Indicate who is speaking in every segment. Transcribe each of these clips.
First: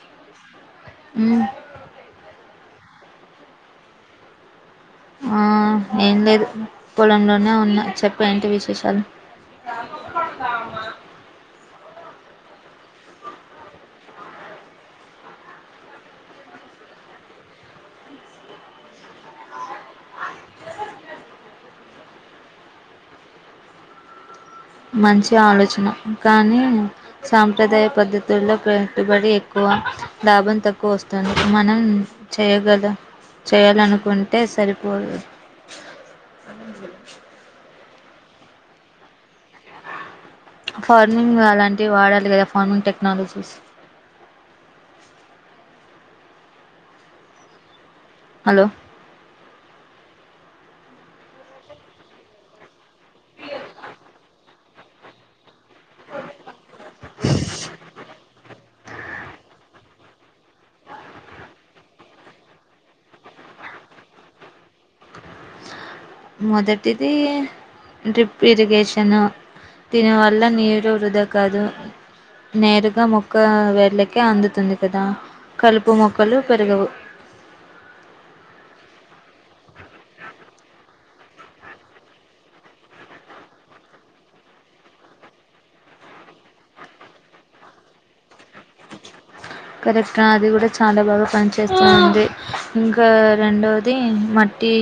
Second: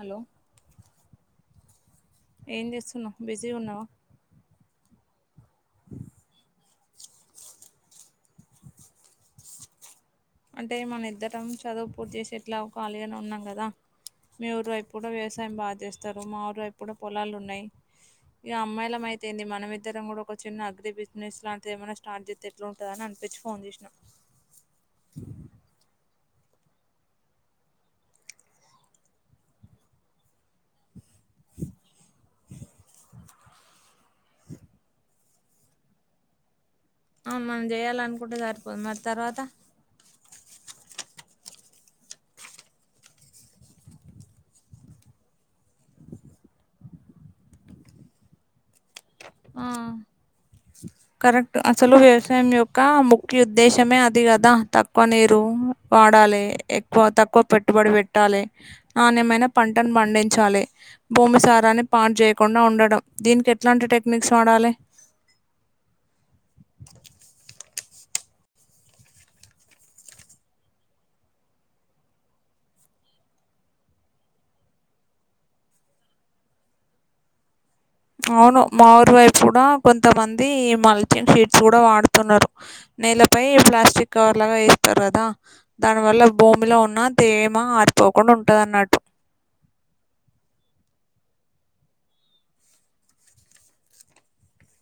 Speaker 1: Hello
Speaker 2: ఉమ్
Speaker 1: ఏం జేస్సున్నావ్ బిజీగా ఉన్నావా
Speaker 2: ఆ ఏం లేదు పొలంలోనే ఉన్న చెప్ ఏంటి విశేషాలు
Speaker 1: అంటే మనం ఇద్దరం చదువు పూర్తి చేసి ఎట్లా ఖాళీగానే ఉన్నాం కదా మీ ఊరు ఎయిప్పు కూడా వ్యవసాయం బాగా చేస్తారు మా ఊరు ఎప్పు కూడా పొలాలు ఉన్నాయి ఇక అమ్మాయిలము అయితేంది మనంమిద్దరం కూడా ఒక చిన్న అగ్రి బిజినెస్ లాంటిది ఏమైనా స్టార్ట్ చేస్తే ఎట్లా ఉంటందని అన్ పచ్చి ఫోన్ చేసినా
Speaker 2: మంచి ఆలోచన కానీ సాంప్రదాయ పద్ధతుల్లో పె పెట్టుబడి ఎక్కువ లాభం తక్కువ వస్తది మనం చేయగల చేయాలను కొంటే సరిపోదు
Speaker 1: అవును మనం చేయాలనుకుంటే సరిపోదు మరి తర్వాత
Speaker 2: ఫార్మింగ్ అలాంటివి వాడాలి కదా ఫార్మింగ్ టెక్నాలజీస్ హలో
Speaker 1: ఆ కరెక్ట్ అసలు వ్యవసాయం యొక్క ముఖ్య ఉద్దేశమే అది కదా తక్కువ నీరు వాడాలి ఎక్కువ తక్కువ పెట్టుబడి పెట్టాలి నాణ్యమైన పంటను పండించాలి భూమి సారాన్ని పాడు చేయకుండా ఉండడం దీనికి ఎట్లాంటి టెక్ మిక్స్ వాడాలి
Speaker 2: మొదటిది డ్రిప్ ఇరిగేషను దీనివల్ల నీరు వృధా కాదు నేరుగా మొక్క వేళ్ళకే అందుతుంది కదా కలుపు మొక్కలు పెరగవు
Speaker 1: [inaudible] అవును మా ఊరి వైపు కూడా కొంతమంది ఈ మల్చింగ్ షీట్స్ కూడా వాడుతున్నారు నీళ్లపై ప్లాస్టిక్ కవర్ లాగా వేస్తారు కదా దాని వల్ల భూమిలో ఉన్న తేమ ఆర్పి పోకుండా ఉంటాదన్నట్టు
Speaker 2: కరెక్ట్గా అది కూడా చాలా బాగా పనిచేస్తుంది ఇంకా రెండవది మ టీ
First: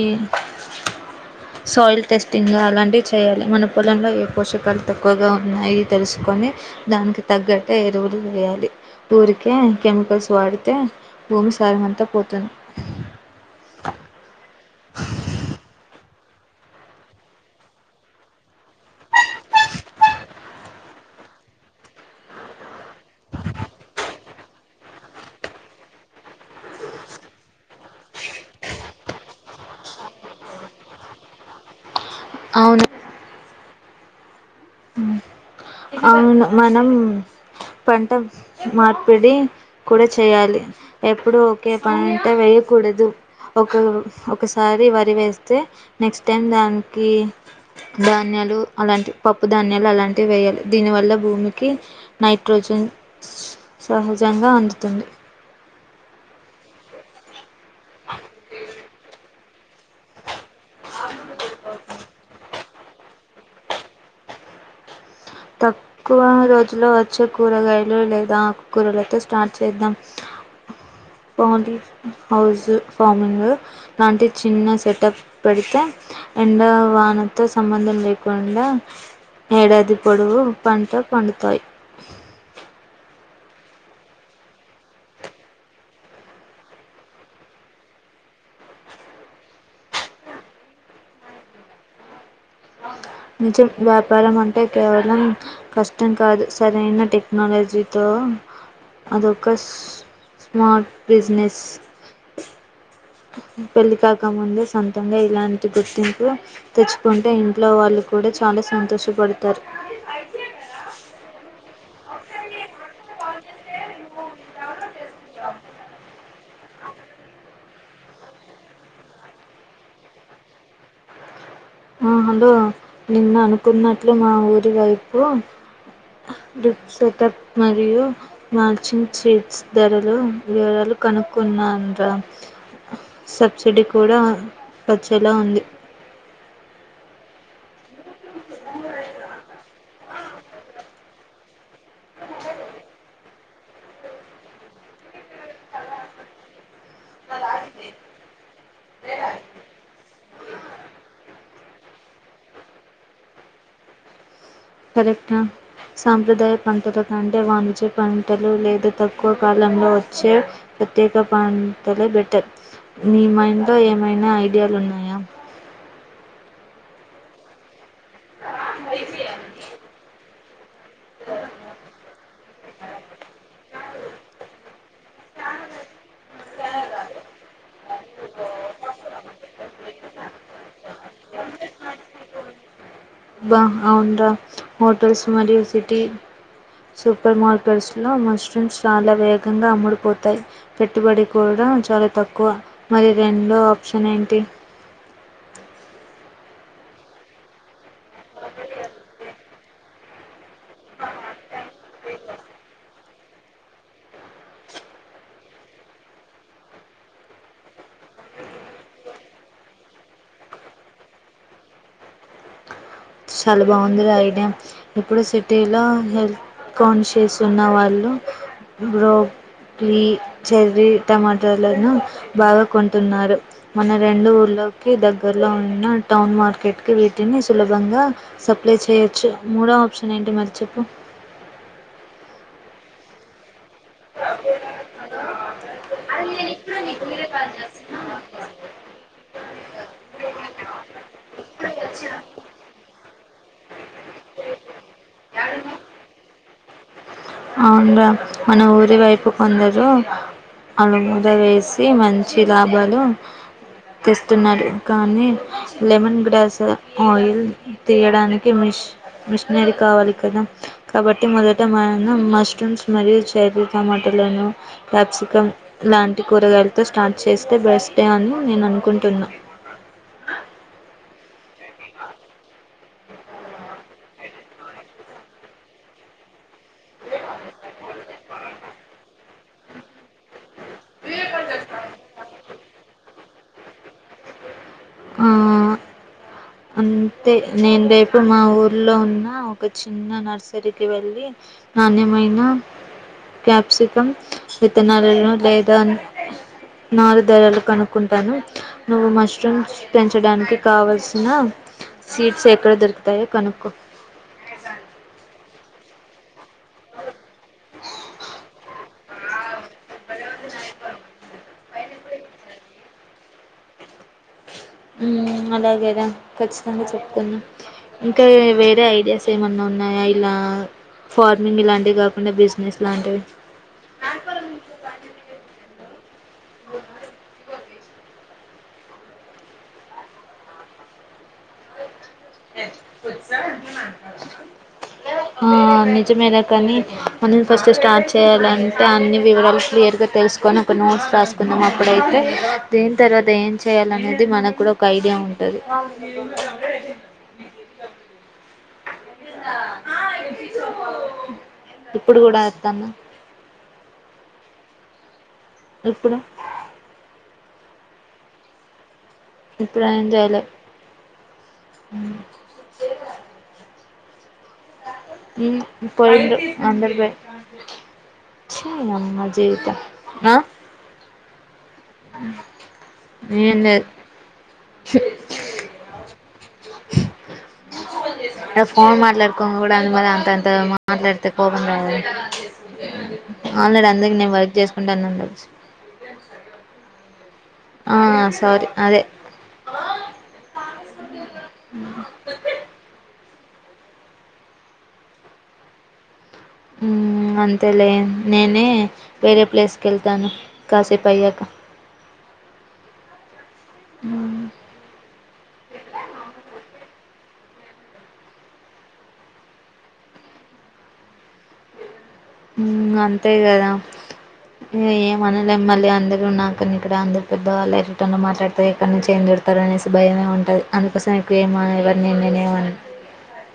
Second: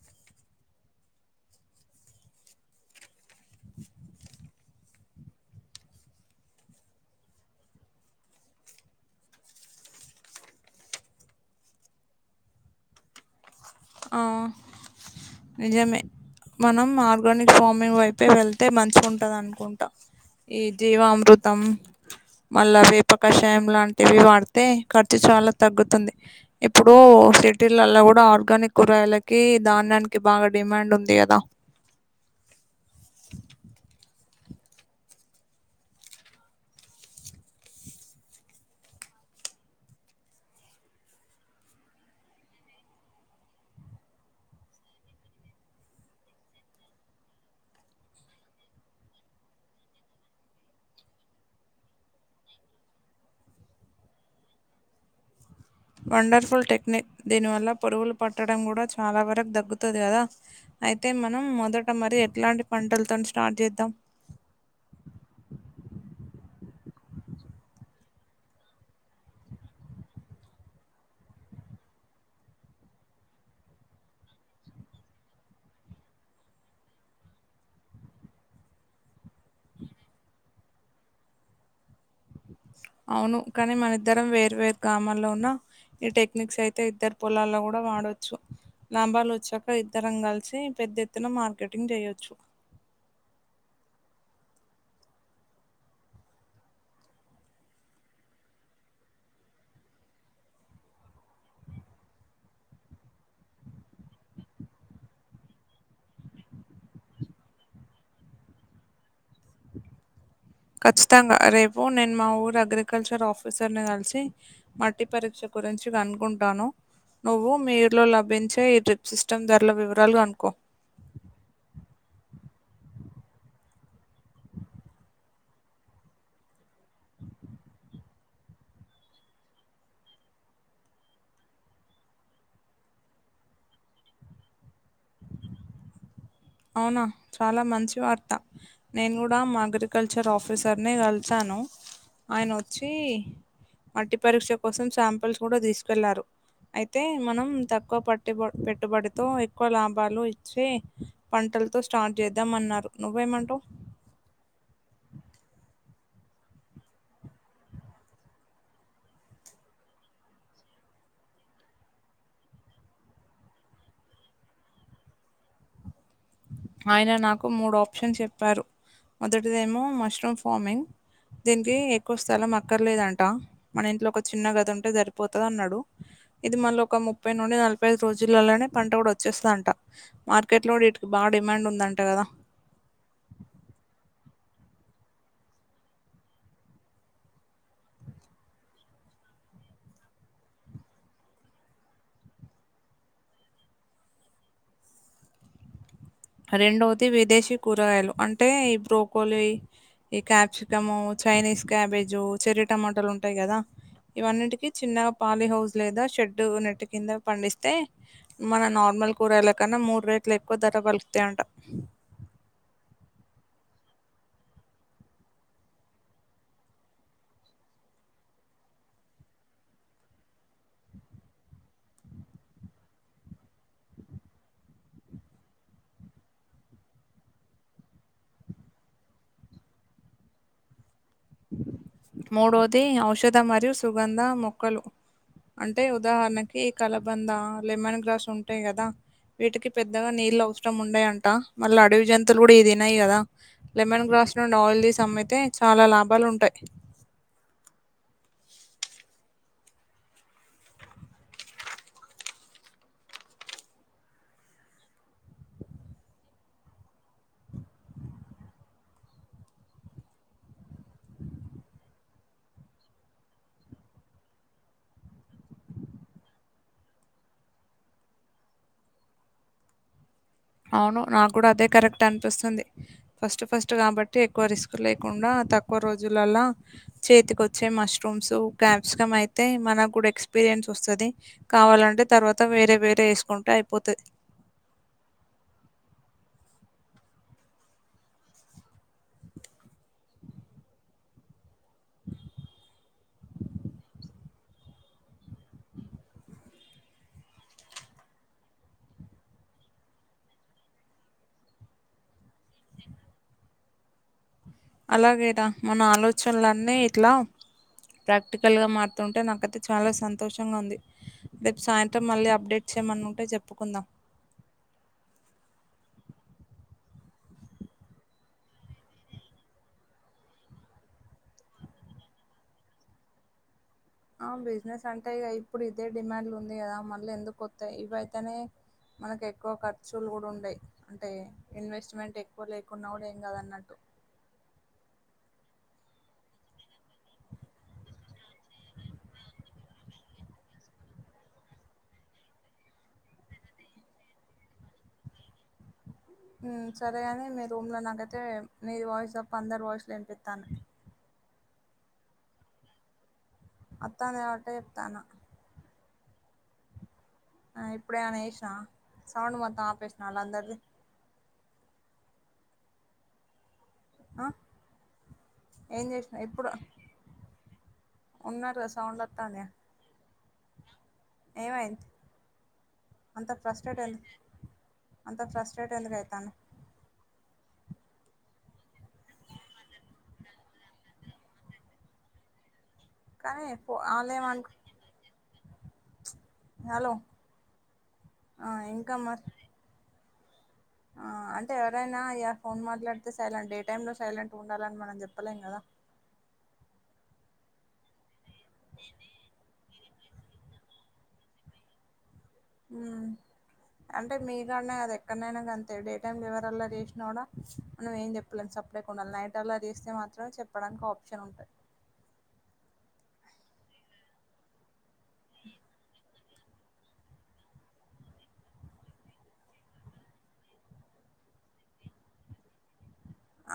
Speaker 1: [inaudible]
Speaker 2: సాయిల్ టెస్టింగ్ అలాంటివి చేయాలి మన పొలంలో ఏ పోషకాలు తక్కువగా ఉన్నాయి తెలుసుకొని దానికి తగ్గట్టే ఎరువురు వేయాలి ఊ కే కెమికల్స్ వాడితే భూమి సారం అంత పోతు
Speaker 1: ఆ, నిజమే మనం ఆర్గానిక్ ఫార్మింగ్ వైపే వెళ్తే మంచిగ ఉంటాది అనుకుంట ఈ జీవాఅమృతం మళ్ళా వేప కషాయం లాంటివి వాడితే ఖర్చు చాల తగ్గుతుంది ఇప్పుడు సిటీలలో కూడ ఆర్గానిక్ కూరయలకి ధాన్యానికి బాగ డిమాండ్ ఉంది కదా
Speaker 2: అవును అవును మనం పంట మార్పిడి కూడ చేయాలి ఎప్పుడు ఒకే పంట వేయకూడదు ఒక ఒకసారి వరి వేస్తే నెక్స్ట్ టైం దానికి ధాన్య లు అలాంటి పప్పు ధాన్యాలు అలాంటివి వేయాలి దీనివల్ల భూమికి నైట్రోజన్ సహజంగ అందుతుంది
Speaker 1: వండర్ఫుల్ టెక్నిక్ దీనివల్ల పూరుగులు పట్టడం కూడ చాల వరకు దగ్గుతాది కదా అయితే మనం మొదట మరి ఎట్లాంటి పంటలతోని స్టార్ట్ చేద్దాం
Speaker 2: తక్కువ రోజుల్లో వచ్చే కూరగాయలు లేద ఆకు కూరలతో స్టార్ట్ చేద్దాం
Speaker 1: [inaudible]
Speaker 2: పౌలి హౌస్ ఫార్మింగ్ లాంటి చిన్న సెటప్ పెడితే ఎండ వానతో సంబంధం లేకుండా ఏడాది పోడువు పంట పండుతాయి
Speaker 1: అవును కానీ మన ఇద్దరం వేరూ వేరు [unintelligible] ఉన్న ఈ టెక్నిక్స్ అయితే ఇద్దరు పొలాల్లో కూడ వాడొచ్చు లాభాలు వచ్చాక ఇద్దరం కలిసి పెద్ద ఎత్తున మార్కెటింగ్ చేయొచ్చు
Speaker 2: అకా [unintelligible] నిజం వ్యాపారం అంటే కేవలం కష్టం కాదు సరైన టెక్నాలజీతో అదో ఒక స్మార్ట్ బిజినెస్ పెళ్లి కాక ముందే సొంతంగ ఇలాంటి గుర్తింపు తెచ్చుకుంటే ఇంట్లో వాళ్ళు కూడ చాల సంతోషపడతారు
Speaker 1: [inaudible] పో నేను మా ఊరు అగ్రికల్చర్ ఆఫీసర్ని కలిసి మట్టి పరీక్ష గురించి కనుకుంటాను నువ్వు మీ ఊరిలో లభించే ఈ డ్రిప్ సిస్టమ్ ధరల వివరాలు కనుకో
Speaker 2: ఆ హలో నిన్న అనుకున్నట్లు మా ఊరి వైపు [unintelligible] సెటప్ మరియు మార్చింగ్ [unintelligible] ధరలు వివరాలు కనుకున్నాను ర సబ్సిడీ కూడ వచ్చేలా ఉంది
Speaker 1: అవునా చాల మంచి వార్త నేను కూడ మా అగ్రికల్ చర్ ఆఫీసర్నే [unintelligible] ఆయన ఒచ్చి మట్టి పరీక్ష కోసం శాంపిల్స్ కూడ తీసుకెళ్లారు ఐ తే మనం తక్కువ పట్టుబ పెట్టుబడితో ఎక్కువ లాభాలు ఇచ్చే పంటలతో స్టార్ట్ చేద్దామన్నారు నువ్వేమంటవు
Speaker 2: కరెక్టే సాంప్రదాయ పంటల కంటే వాణిజ్య పంటలు లేదా తక్కువ కాల లో వచ్చే ప్రత్యేక [unintelligible] బెటర్ మైండ్ లో ఏమైనా ఐడియా లున్నాయా
Speaker 1: వో మ ఆయన నాకు మూడు ఆప్షన్ చెప్పారు మొదటిదేమో మష్రూమ్ ఫార్మింగ్ దీనికి ఎక్కుస్త్ స్థలం అక్కర్లేదంట మన ఇంట్లో ఒక చిన్న గది ఉంటే సరిపోతది అన్నాడు. ఇది మళ్ళీ ఒక ముప్పై నుండి నలభై ఐదు రోజులలోనే పంట కూడా వచ్చేస్తదట మార్కెట్ లోండ్ ఇటికి బాగా డిమాండ్ ఉందంటా కదా
Speaker 2: బా అవన్రా హోటల్స్ మరియు సిటీ సూపర్ మార్కెట్స్లో మష్రూమ్స్ చాలా వేగంగా అమ్ముడిపోతాయ్ పెట్టుబడి కూడా చాలా తక్కువ మరి రెండో ఆప్షన్ ఏంటి
Speaker 1: [inaudible] రెండోది విదేశీ కూరగాయలు అంటే బ్రోకోలి ఈ క్యాప్సికము చైనీస్ క్యాబేజు చెరీ టమాటాలు ఉంటాయి కదా ఇవన్నిటికి చిన్నగా పాలి హౌస్ లేదా షెడు నెట్ కింద పండిస్తే మన నార్ నార్మల్ కూరగాయల కన్నా మూడు రేట్లు ఎక్కువ ధర పలుకుతాయంటా.
Speaker 2: చాలా బాగుంది ఐడియా ఇప్పుడు సిటీలో హెల్ కాన్షియస్ ఉన్నవాళ్ళు బ్రో ట్రీ చెర్రీ టమాటలను బాగా కొంటున్నారు మన రెండు ఊళ్ళ లోకి దగ్గర్లో ఉన్న టౌన్ మార్కెట్కి వీటిని సులభంగా సప్లై చేయొచ్చు మూడో ఆప్షన్ ఏంటి మరి చెప్పు
Speaker 1: మూడోది ఔషధ మరియు సుగంధ మొక్కలు అంటే ఉదాహరణకి కలబంద లెమన్ గ్రాస్ ఉంటాయి కదా వీటికి పెద్దగా నీళ్ళ అవసరం ఉండయంట మళ్లా అడివి జంతువులు కూడా ఇవి తినయి కదా. లెమన్ గ్రాస్ నుండి ఆయిల్ తీసి అమ్మితే చాలా లాభాలు ఉంటాయ్.
Speaker 2: అవున్ర మన ఊరి వైపు కొందరు అలముద వేసి మంచి లాభాలు తీస్తున్నారు కానీ లెమన్ గ్రాస్ ఆయిల్ తీయడానికి మీ మిషనారి కావలి కదా కాబట్టి మొదట మ నం మష్రూమ్ మరియు చెర్రీ టమాటలను కప్సికమ్ లాంటి కూరగాయలతో స్ట స్టార్ట్ చేస్తే బెస్టే అని నేను అనుకుంటున్నా
Speaker 1: [inaudible] అవును నాకు కూడా అదే కరెక్ట్ అనిపిస్తుంది, ఫస్ట్ ఫస్ట్ కాబట్టి ఎక్కువ రిస్క్ లేకుండా తక్కువ రోజులలా చేతికి వచ్చే మష్రూమ్స్ గ్యాప్స్కమ్ అయితే మన కూడా ఎక్స్ ఎక్స్పీరియన్స్ వస్తుంది కావాలంటే తర్వాత వేరే వేరే వేసుకుంటే అయిపోతది.
Speaker 2: ఆ అంతే నేను రేపు మా ఊర్లో ఉన్న ఒక చిన్న నర్సరీకి వెళ్ళి నాణ్యమైనా క్యాప్సికమ్ విత్తనాలను లేదా నారు ధరలు కనుక్కుంటాను నువ్వు మష్రూమ్స్ పెంచడానికి కావల్సి వునా సీట్స్ ఎక్కడ దొరుకుతాయో కనుక్కో
Speaker 1: అలాగేరా మన ఆలోచనలన్నీ ఇట్లా ప్రాక్టికల్గా మారుతుంటే నాకైతే చాలా సంతోషంగా ఉంది దే సాయంత్రం మళ్ళీ అప్డేట్స్ చేయమన్న ఉంటే చెప్పుకుందాం.
Speaker 2: ఉ ఉ అలాగేరా ఖచ్చితంగా చెప్పుకుందాం ఇంకా వేరే ఐడియాస్ ఏమైన్నా ఉన్నాయా ఇలా
Speaker 1: [inaudible]
Speaker 2: ఫార్మింగ్ ఇలాంటివి కాకుండా బిజినెస్ లాంటివి
Speaker 1: ఆ బిజినెస్ అంటే ఇగ ఇప్పుడు ఇదే డిమాండ్ ఉంది కదా మళ్ళీ ఎందుకు ఇవయితేనే మనకు ఎక్కువ ఖర్చులు కూడా ఉండయి అంటే ఇన్వెస్ట్మెంట్ ఎక్కువ
Speaker 2: ఎ
Speaker 1: లేకున్నా కూడా ఏం
Speaker 2: ఉత్సవా
Speaker 1: కాదన్నట్టు
Speaker 2: అ మారు ఆ నిజమేలే కానీ మనని ఫస్ట్ స్టార్ట్ చేయాలంటే అన్ని వివరాలు క్లియర్ గా తెలుసు తీసుకొని ఒక నోట్స్ రాసుకుందాం అప్పుడైతే దేని తర్వాత ఏం చేయాలినేది మనకు కూడా ఒక ఐడియా ఉంటది అది
Speaker 1: రూమ్ల నాకైతే నీది వాయిస్ తప్ప అందర్ వాయిస్లు వినిపిత్తన్నయ్
Speaker 2: ఇప్పుడు కూడా అత్తందా
Speaker 1: అత్తంది కాబట్టే చెప్తానా
Speaker 2: ఇప్పుడు
Speaker 1: ఆ ఇప్పుడేమన్న చేసినవ సౌండు మొత్తం ఆపేసినవ వాళ్ల అందరిది
Speaker 2: అ
Speaker 1: ఆ ఏం చేసినావు
Speaker 2: పాయింట్లు
Speaker 1: ఇప్పుడు
Speaker 2: అందరూ పోయిళ్ళు
Speaker 1: ఉన్నారు
Speaker 2: చి
Speaker 1: కదా సౌండ్
Speaker 2: దీనమ్మ
Speaker 1: వత్తాంది
Speaker 2: జీవితం ఆ
Speaker 1: ఏమైంది అంతా
Speaker 2: ఏం
Speaker 1: ఫ్రస్టేట్
Speaker 2: లేదు
Speaker 1: ఏ అంత ఫ్రస్టేట్ ఎందుకు ఐతన్నవ్
Speaker 2: ఫోన్ మాట్లాడుకొంగ కూడా అ మా అంత అంత మాట్లాడుతే కోపం రాదా
Speaker 1: కానీ
Speaker 2: ఆల్రెడీ అందరికి నేను
Speaker 1: వాళ్ళేమనుకు
Speaker 2: వర్క్ చేసుకుంటన్నా అని తెలుసు
Speaker 1: హలో
Speaker 2: ఆ సారీ అదే
Speaker 1: ఆ అంటే ఎవరైనా ఇ ఫోన్ మాట్లాడితే సైలెంట్ ఏ టైంలో సైలెంట్ ఉండాలని మనం చెప్పలేం కదా
Speaker 2: ఉమ్ అంతేలే నేనే వేరే ప్లేస్ వెళ్తాను కాసేపు అయ్యాక
Speaker 1: ఉ అంటే మీ
Speaker 2: మ్మ్
Speaker 1: కానే కదా ఎక్కడనైనా అంతే డే టైమ్ ఎవరు అల్లరి చేసినా కూడా మనం ఏం చెప్పలేం సప్పుడేకా ఉండాలి నైట్ అల్లరి చేస్తే మాత్రం చెప్పడానికి ఆప్షన్ ఉంటది
Speaker 2: ఉమ్ అంతే కదా ఏమ్ ఏమనలేము మళ్ళీ అంద ఇ నాకని ఇక్కడ అందరు పెద్దవాళ్ళుటర్ లో మాట్లాడతారు ఇక్కడ నుంచి ఏం తిడతారు అనేసి భయమే ఉంటుది అందుకోసం నాకు ఏమ ఎవరి నేను ఏం అన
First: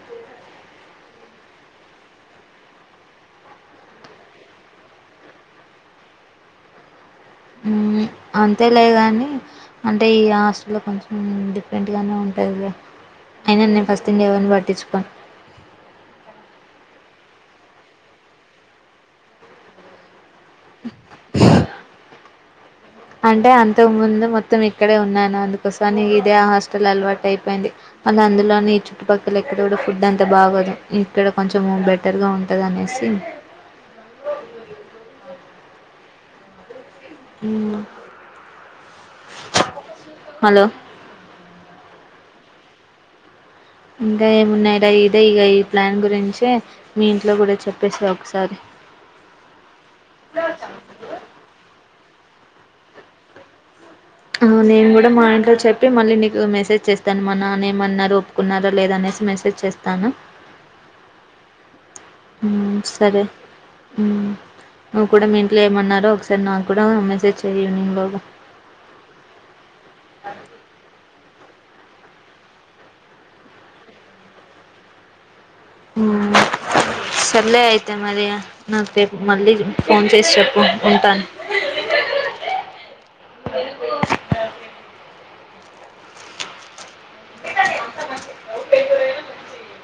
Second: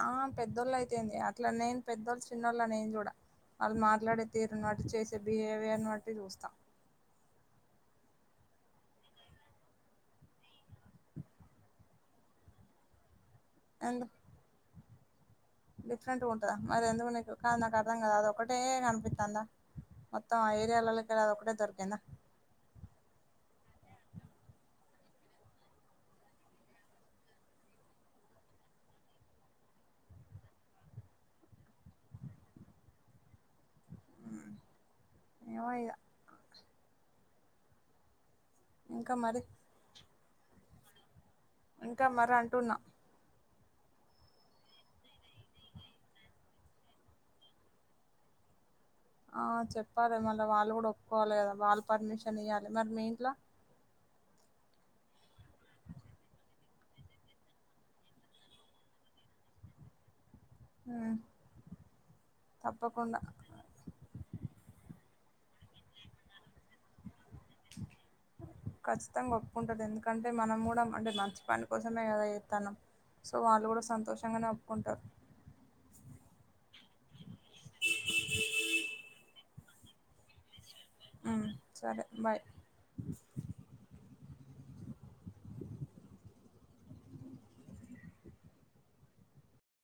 Speaker 1: ఆ పెద్దోళ్ళు అయితేంది అట్లా నేను పెద్దోళ్ళు చిన్నోళ్ళ నేను చూడ వాళ్ళు మాట్లాడే తీరు బట్టి చేసే బిహేవియర్ బట్టి చూస్తా
Speaker 2: హ అంతే లేదు కానీ అంటే ఈ హాస్టల్లో కొంచెం డిఫరెంట్గానే ఉంటది లే అయిన నేను
Speaker 1: ఎందు
Speaker 2: ఫస్ట్ ఇన్ల ఎవరిని పట్టించుకోను
Speaker 1: డిఫరెంట్గా ఉంటుందా మరి ఎందుకు నీకు నాకు అర్థం కాదు అదకటే కనిపిస్తుందా మొత్తం ఆ ఏరియాలలోకి అది ఒక్కటే దొరికిందా
Speaker 2: అంటే అంతకు ముందు మొత్తం ఇక్కడే ఉన్నాను అందుకోసంని ఇదే ఆ హాస్టల్ అలవాటు అయిపోయింది మళ్ళీ అందులోని చుట్టుపక్కల ఎక్కడ కూడా ఫుడ్ అంతా బాగోదు ఇక్కడ కొంచెం బెటర్ గా ఉంటది అనేసి
Speaker 1: ఏమో ఇగ
Speaker 2: అ
Speaker 1: ఇంకా మరి
Speaker 2: హలో
Speaker 1: ఇంకా మరి అంటున్నా
Speaker 2: ఇంకా ఏమున్నాయి రా ఇదే ఇక ఈ ప్లాన్ గురించే మీ ఇంట్లో కూడా చెప్పేసిరా ఒకసారి
Speaker 1: ఆ చెప్పాలే మళ్ళ వాళ్ళు కూడా ఒప్పుక్కోవాలి కదా వాళ్ళ పర్మిషన్ నియ్వాలే మరి మీ ఇంట్ల
Speaker 2: ఆ నేను కూడా మా ఇంట్లో చెప్పి మళ్ళీ నీకు మెసేజ్ చేస్తాను మా నాన్న ఏమన్నారు ఒప్పుకున్నార లేదనేది స్ మెసేజ్ చేస్తాను
Speaker 1: ఊ
Speaker 2: ఊ సరే ఊ నువు కూడా మిన్ కుల్ ఏమన్నారో ఒకసారి నాకు కూడా మెసేజ్ చే
Speaker 1: ఖచ్చితంగా ఒప్పుకుంటడు ఎందుకంటే మనం కూడా అంటే మంచి పని కోసమే కదా చేస్తన్నాం సో వాళ్ళు కూడా సంతోషం గనే ఒప్పుకుంటరు
Speaker 2: సల్లే అయితే మరి ఇగ నాకు రేపు మళ్ళీ ఫోన్ చేసి చెప్పు ఉంటాను
Speaker 1: సరే బాయ్
Speaker 2: ఎందుకండీ అంత మంచి చెప్తవ్ రేపు లేదా మంచి